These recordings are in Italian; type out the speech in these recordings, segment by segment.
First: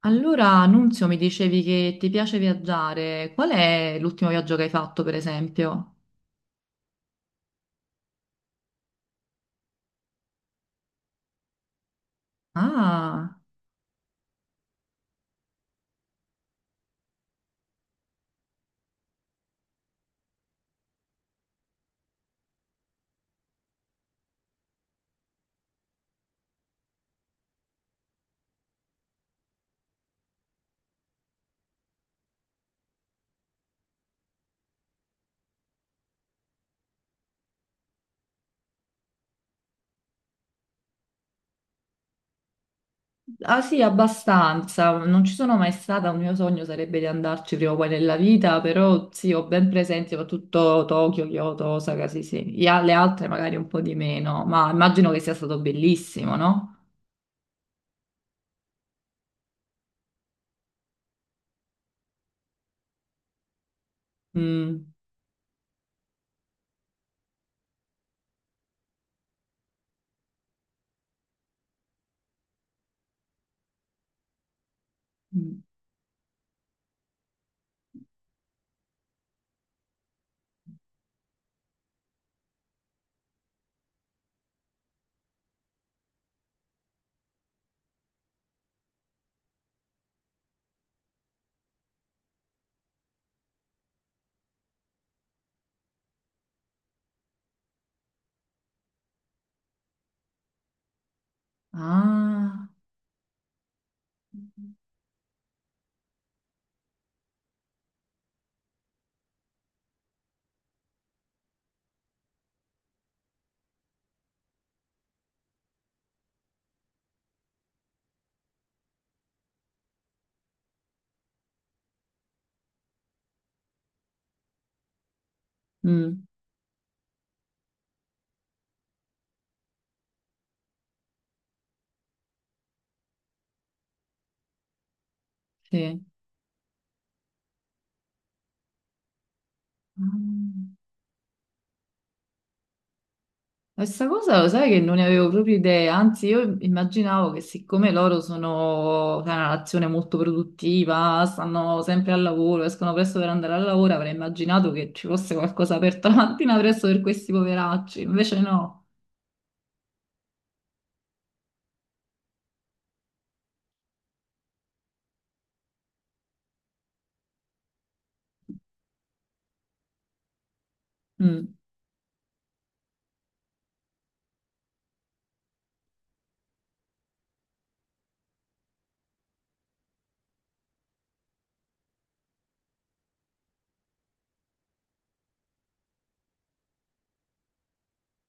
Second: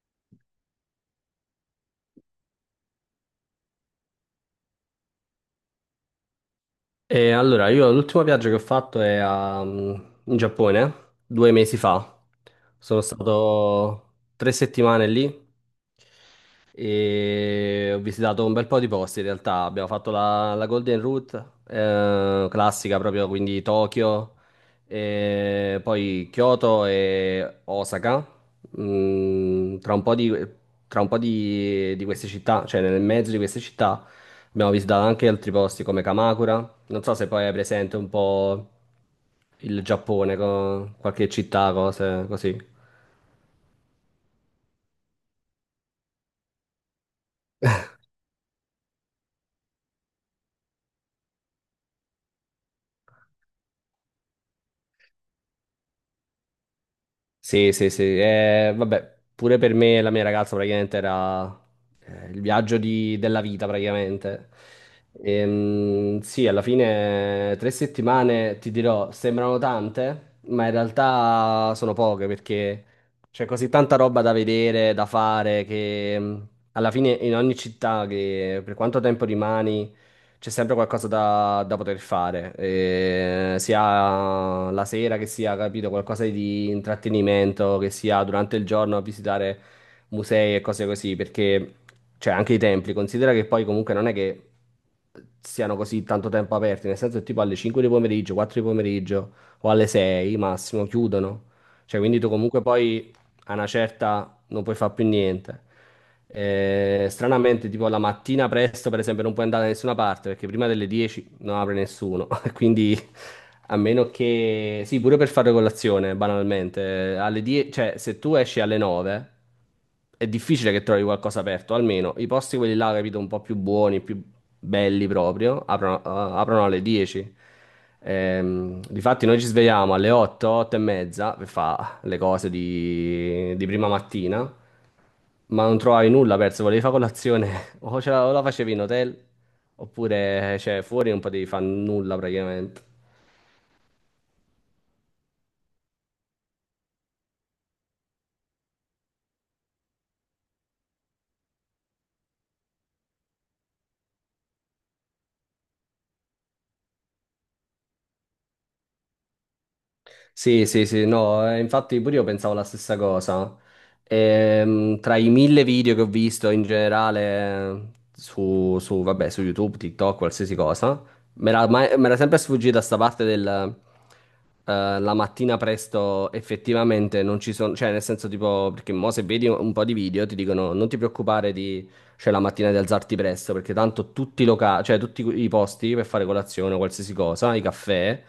Allora, Nunzio, mi dicevi che ti piace viaggiare. Qual è l'ultimo viaggio che hai fatto, per esempio? E allora, io l'ultimo viaggio che ho fatto è in Giappone, 2 mesi fa. Sono Ah, stato 3 settimane lì e ho visitato un bel po' di posti in realtà. Abbiamo fatto la Golden Route, classica proprio, quindi Tokyo, e poi Kyoto e Osaka. Tra un po' di, di queste città, cioè nel mezzo di queste città, abbiamo visitato anche altri posti come Kamakura. Non so se poi è presente un po' il Giappone, qualche città, cose così. ah sì, abbastanza. Non ci sono mai stata. Un mio sogno sarebbe di andarci prima o poi nella vita, però sì, ho ben presente soprattutto Tokyo, Kyoto, Osaka, sì, sì. Le altre magari un po' di meno, ma immagino che sia stato bellissimo, no? Sì, sì, sì. Vabbè, pure per me e la mia ragazza praticamente era il viaggio della vita praticamente. Mm. Sì, alla fine 3 settimane, ti dirò, sembrano tante, ma in realtà sono poche perché c'è così tanta roba da vedere, da Mm. fare, che alla fine, in ogni città, che per quanto tempo rimani, c'è sempre qualcosa da poter fare, sia la sera, che sia, capito, qualcosa di intrattenimento, che sia durante il giorno a visitare musei e cose così, perché, cioè, anche i templi, considera che poi comunque non è che siano così tanto tempo aperti, nel senso che tipo alle 5 di pomeriggio, 4 di pomeriggio o alle 6 massimo chiudono, cioè, quindi tu comunque Ah. poi, a una certa, non puoi fare più niente. Stranamente, tipo la mattina presto, per esempio, non puoi andare da nessuna parte perché prima delle 10 non apre nessuno. Quindi, a meno che, sì, pure per fare colazione, banalmente, alle 10, cioè se tu esci alle 9, è difficile che trovi qualcosa aperto, almeno i posti quelli là, capito, un po' più buoni, più belli proprio, aprono, Mm, aprono alle 10. Difatti noi ci svegliamo alle 8, 8 e mezza, per le cose di prima mattina, ma non sì. trovavi nulla, perso, volevi fare colazione, o la facevi in hotel, oppure Ah. cioè, fuori non potevi fare nulla praticamente. Questa cosa lo sai che non ne avevo proprio idea, anzi io immaginavo che siccome loro sono sai, una nazione molto produttiva, stanno sempre al lavoro, escono presto per andare al lavoro, avrei immaginato che ci fosse qualcosa aperto la mattina presto per questi poveracci, invece no. Sì, sì, sì, no, infatti pure io pensavo la stessa cosa. Tra i 1000 video che ho visto in generale, vabbè, su YouTube, TikTok, qualsiasi cosa, mi Mm. era, mai- mi era sempre sfuggita sta parte del, la mattina presto effettivamente non ci sono, cioè nel senso tipo, perché mo se vedi un po' di video ti dicono non ti preoccupare di, cioè la mattina di alzarti presto, perché tanto tutti i locali, cioè tutti i posti per fare colazione o qualsiasi cosa, i caffè,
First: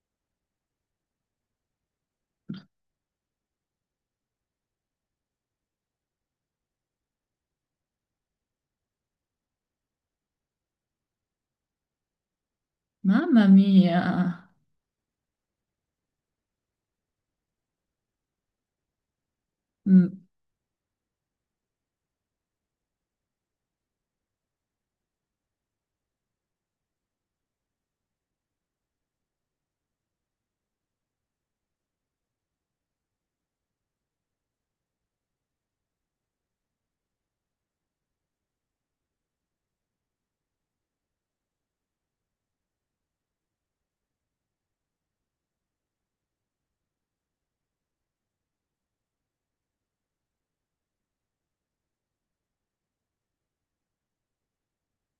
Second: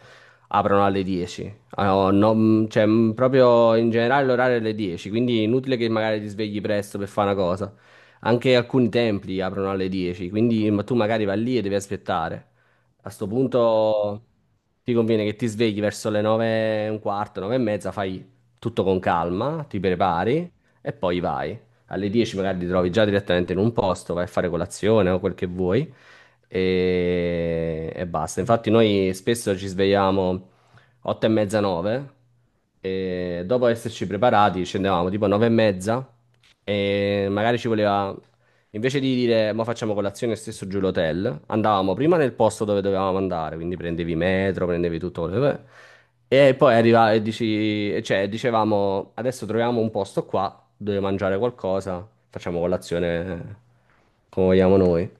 aprono alle 10. Ah, no, no, cioè, proprio in generale l'orario è alle 10, quindi inutile che magari ti svegli presto per fare una cosa. Anche alcuni templi aprono alle 10, quindi ma tu magari vai lì e devi aspettare. A sto Mamma mia. punto ti conviene che ti svegli verso le 9 e un quarto, 9 e mezza, fai tutto con calma, ti Mm. prepari e poi vai. Alle 10 magari ti trovi già direttamente in un posto, vai a fare colazione o quel che vuoi e basta. Infatti noi spesso ci svegliamo 8 e mezza, 9. E dopo esserci preparati scendevamo tipo 9 e mezza e magari ci voleva. Invece di dire, ma facciamo colazione stesso giù l'hotel, andavamo prima nel posto dove dovevamo andare, quindi prendevi metro, prendevi tutto quello. E poi arriva e dici, e cioè, dicevamo, adesso troviamo un posto qua dove mangiare qualcosa, facciamo colazione come vogliamo noi.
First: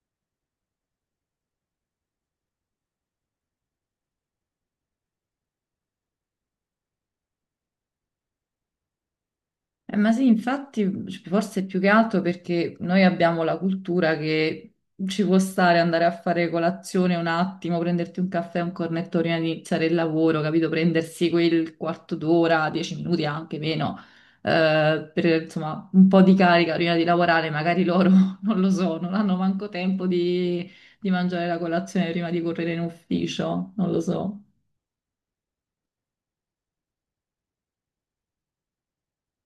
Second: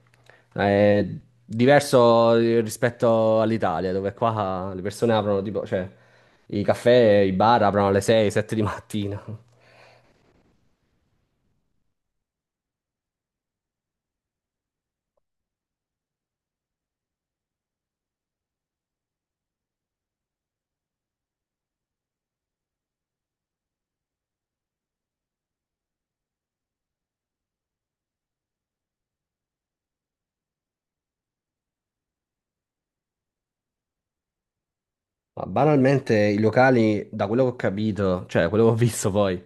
È diverso rispetto all'Italia, dove qua le persone aprono tipo, cioè, i caffè, i bar aprono alle 6, 7 di mattina. Ma sì, infatti, cioè, forse è più che altro perché noi abbiamo la cultura che ci può stare andare a fare colazione un attimo, prenderti un caffè, un cornetto prima di iniziare il lavoro, capito? Prendersi quel quarto d'ora, dieci minuti anche meno, per insomma un po' di carica prima di lavorare. Magari loro non lo so, non hanno manco tempo di mangiare la colazione prima di correre in ufficio, non lo so. Ma banalmente i locali, da quello che ho capito, cioè da quello che ho visto poi,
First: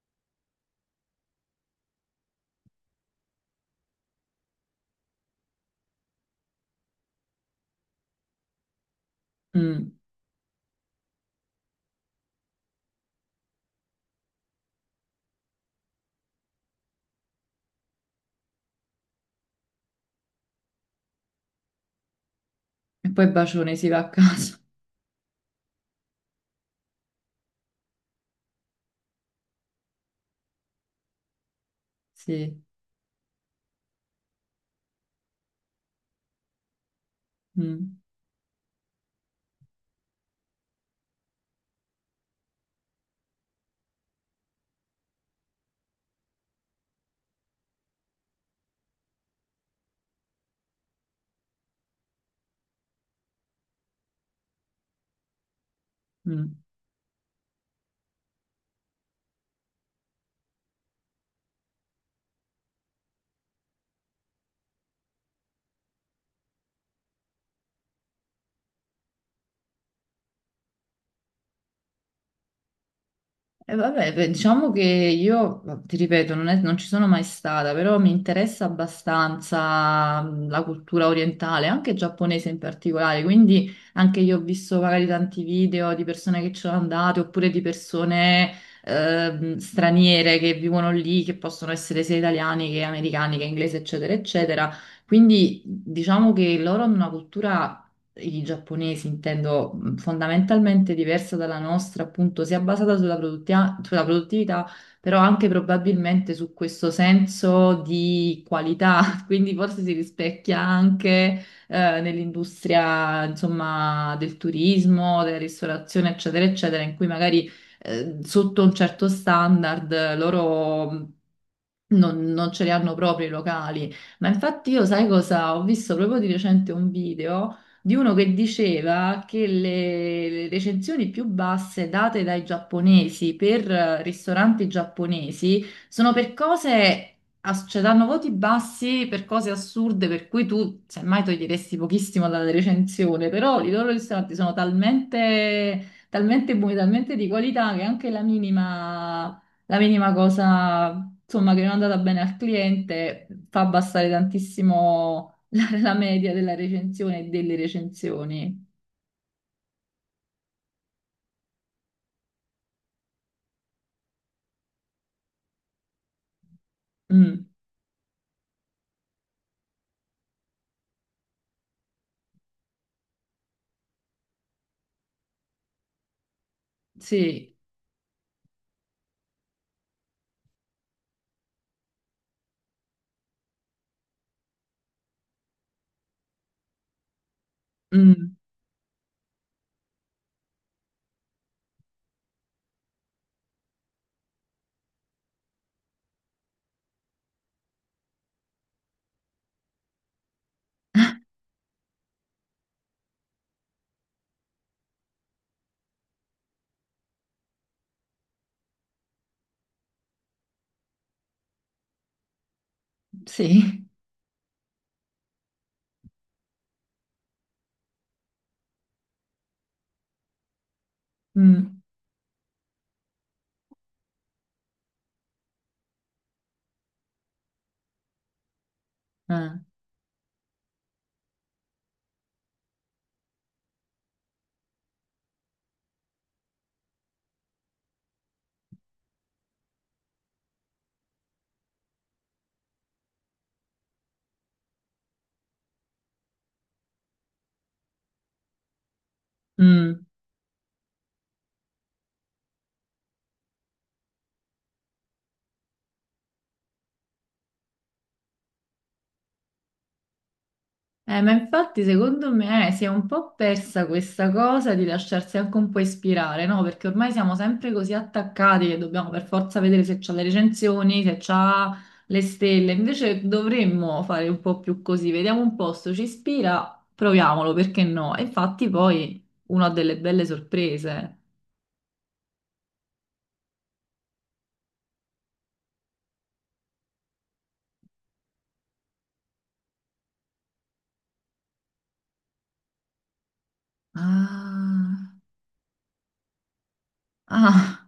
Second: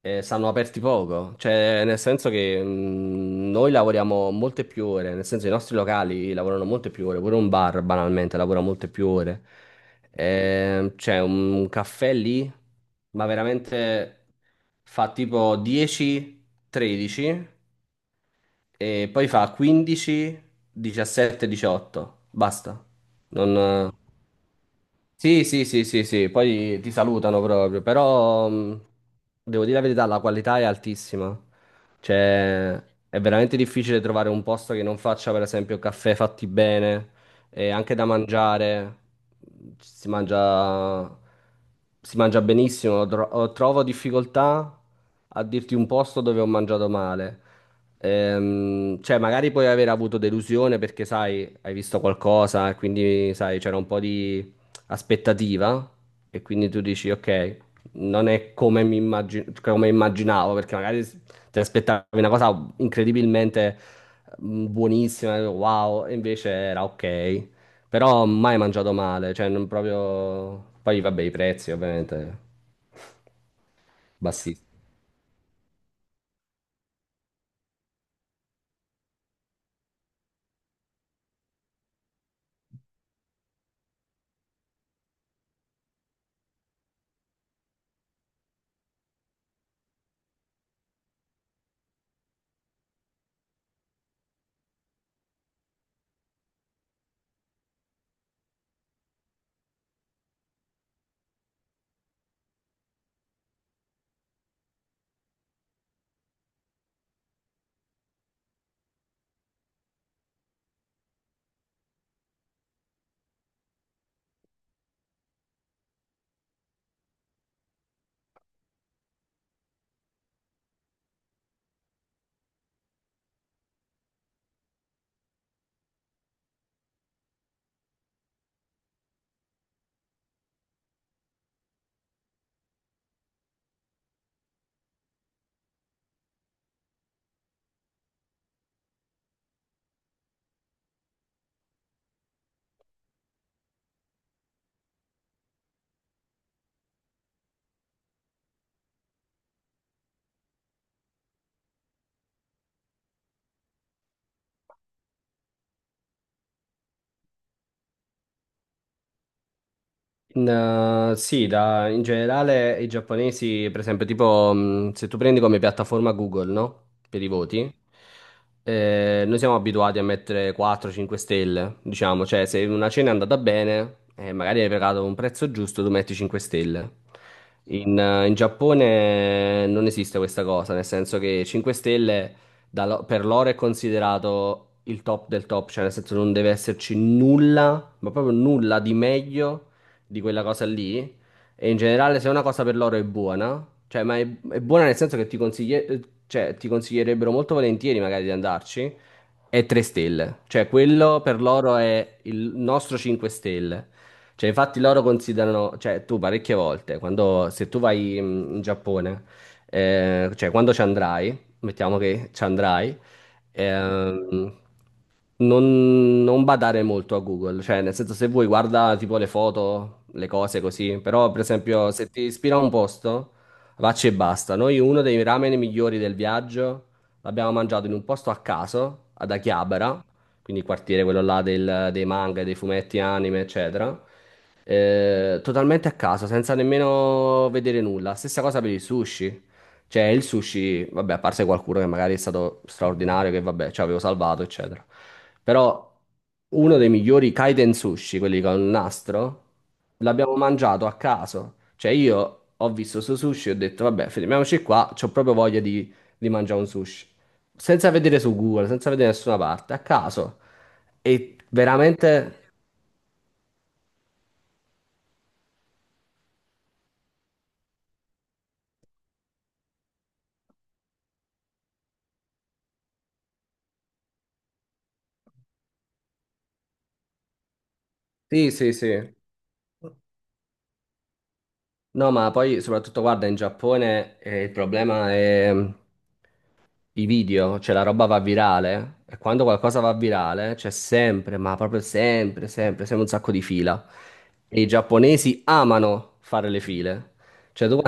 stanno aperti poco, cioè nel senso che noi lavoriamo molte più ore, nel senso i nostri locali lavorano molte più ore, pure un bar banalmente lavora molte più ore. Mm. C'è un caffè lì, ma veramente fa tipo 10-13 e poi fa 15-17-18, basta, E poi bacione, si non... va a casa. Sì, sì, sì, sì, sì, poi ti salutano proprio, però devo dire la verità, la qualità è altissima. Sì. Cioè, è veramente difficile trovare un posto che non faccia, per esempio, caffè fatti bene e anche Mm. da mangiare. mhmm, Si mangia, si mangia benissimo. Trovo difficoltà a dirti un posto dove ho mangiato male. Cioè, magari puoi aver avuto delusione perché, sai, hai visto qualcosa e quindi, sai, c'era un po' di aspettativa, e Mm. quindi tu dici ok, non è come come immaginavo, perché magari ti aspettavi una cosa incredibilmente buonissima, wow, e invece era ok, però mai mangiato male, cioè non proprio. Poi vabbè, i prezzi ovviamente E vabbè, beh, bassissimi. diciamo che io, ti ripeto, non ci sono mai stata, però mi interessa abbastanza la cultura orientale, anche giapponese in particolare, quindi anche io ho visto magari tanti video di persone che ci sono andate, oppure di persone straniere che vivono lì, che possono essere sia italiani che americani, che inglesi, eccetera, eccetera. Quindi diciamo che loro hanno una cultura i giapponesi, intendo fondamentalmente diversa dalla nostra, appunto, sia basata sulla sulla produttività, però anche probabilmente su questo senso di qualità, quindi forse si rispecchia anche nell'industria, insomma, del turismo, della ristorazione, eccetera, eccetera, in cui magari sotto un certo standard loro non ce li hanno proprio i locali. Ma infatti io sai cosa? Ho visto proprio di recente un video di uno che diceva che le recensioni più basse date dai giapponesi per ristoranti giapponesi sono per cose. Cioè, danno voti bassi per cose assurde per cui tu semmai toglieresti pochissimo dalla recensione, però i loro ristoranti sono talmente, talmente buoni, talmente di qualità che anche la minima cosa, insomma, che non è andata bene al cliente fa abbassare tantissimo la media della recensione e delle recensioni. Sì, in generale i giapponesi, per esempio, tipo se tu prendi come piattaforma Google, no? Per i Mm, voti, noi siamo abituati a mettere 4-5 stelle, diciamo, cioè se una cena è andata bene e magari hai pagato un prezzo giusto, tu metti 5 stelle. sì, In Giappone non esiste questa cosa, nel senso che 5 stelle per loro è considerato il top del top, cioè nel senso non deve esserci nulla, ma proprio mm, nulla di meglio di quella cosa lì. E in generale, se una cosa per loro è buona, cioè, ma è buona, nel senso che cioè, ti consiglierebbero molto volentieri magari di andarci, è 3 stelle. Cioè, quello per loro è il nostro 5 stelle. Cioè, infatti loro considerano, cioè, tu parecchie volte, quando, se tu vai in Giappone, cioè, quando ci andrai, mettiamo che ci andrai, sì, Ehm, non badare molto a Google, cioè nel senso se vuoi guarda tipo le foto, le cose così, però per mm, esempio se ti ispira un posto, vacci e basta. Noi, uno dei ramen migliori del viaggio, l'abbiamo mangiato in un posto a caso, ad eh, Akihabara, quindi il quartiere quello là dei manga, dei fumetti, anime, eccetera. Totalmente a caso, senza nemmeno vedere nulla. Stessa cosa per i sushi. Cioè, il sushi, vabbè, a parte qualcuno che magari è stato straordinario, che vabbè, ci avevo salvato, eccetera. Però uno dei migliori kaiten sushi, quelli con il nastro, mm. l'abbiamo mangiato a caso. Cioè, io ho visto su sushi e ho detto, vabbè, fermiamoci qua, c'ho proprio voglia di mangiare un sushi. Senza vedere su Google, senza vedere nessuna parte, a caso. Ma E infatti secondo veramente... me si è un po' persa questa cosa di lasciarsi anche un po' ispirare, no? Perché ormai siamo sempre così attaccati che dobbiamo per forza vedere se c'ha le recensioni, se c'ha le stelle. Invece dovremmo fare un po' più così, vediamo un posto, ci ispira, proviamolo, perché no? E Sì, infatti sì, sì. poi uno ha delle belle sorprese. No, ma poi soprattutto guarda, in Giappone, il problema è. I video, cioè la roba va virale e quando qualcosa va virale c'è sempre, ma proprio sempre, sempre, sempre un sacco di fila. E i Ah, giapponesi amano fare le file. Cioè tu ah,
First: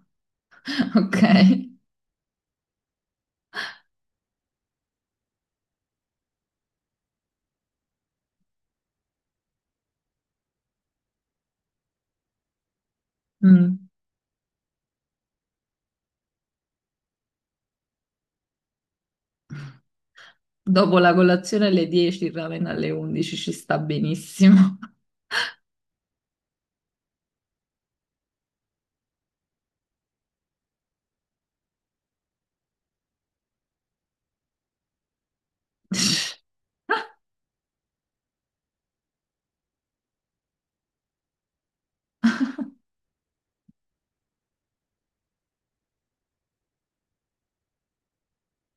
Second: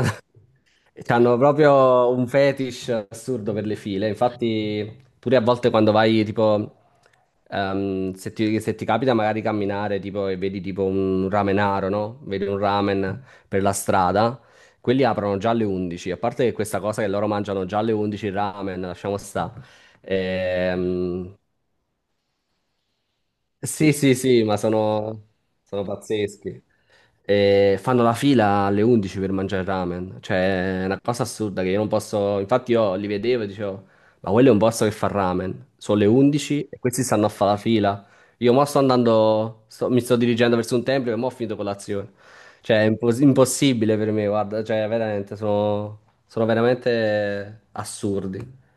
ok. hanno proprio un fetish assurdo per le file. Infatti, pure a volte quando vai, tipo, se ti capita magari camminare, tipo, e vedi tipo un ramenaro, no? Vedi un ramen per la Mm. strada, quelli aprono già alle 11. A parte che questa cosa che loro mangiano già alle 11 il ramen, lasciamo sta. Dopo la Ehm, colazione alle 10, il ramen alle 11 ci sta sì, sì, sì, ma benissimo. sono pazzeschi. E fanno la fila alle 11 per mangiare ramen. Cioè, è una cosa assurda che io non posso. Infatti, io li vedevo e dicevo, ma quello è un posto che fa ramen. Sono le 11 e questi stanno a fare la fila. Io mo sto andando, mi sto dirigendo verso un tempio, e mo ho finito colazione. Cioè, è impossibile per me, guarda, cioè, veramente, sono veramente assurdi.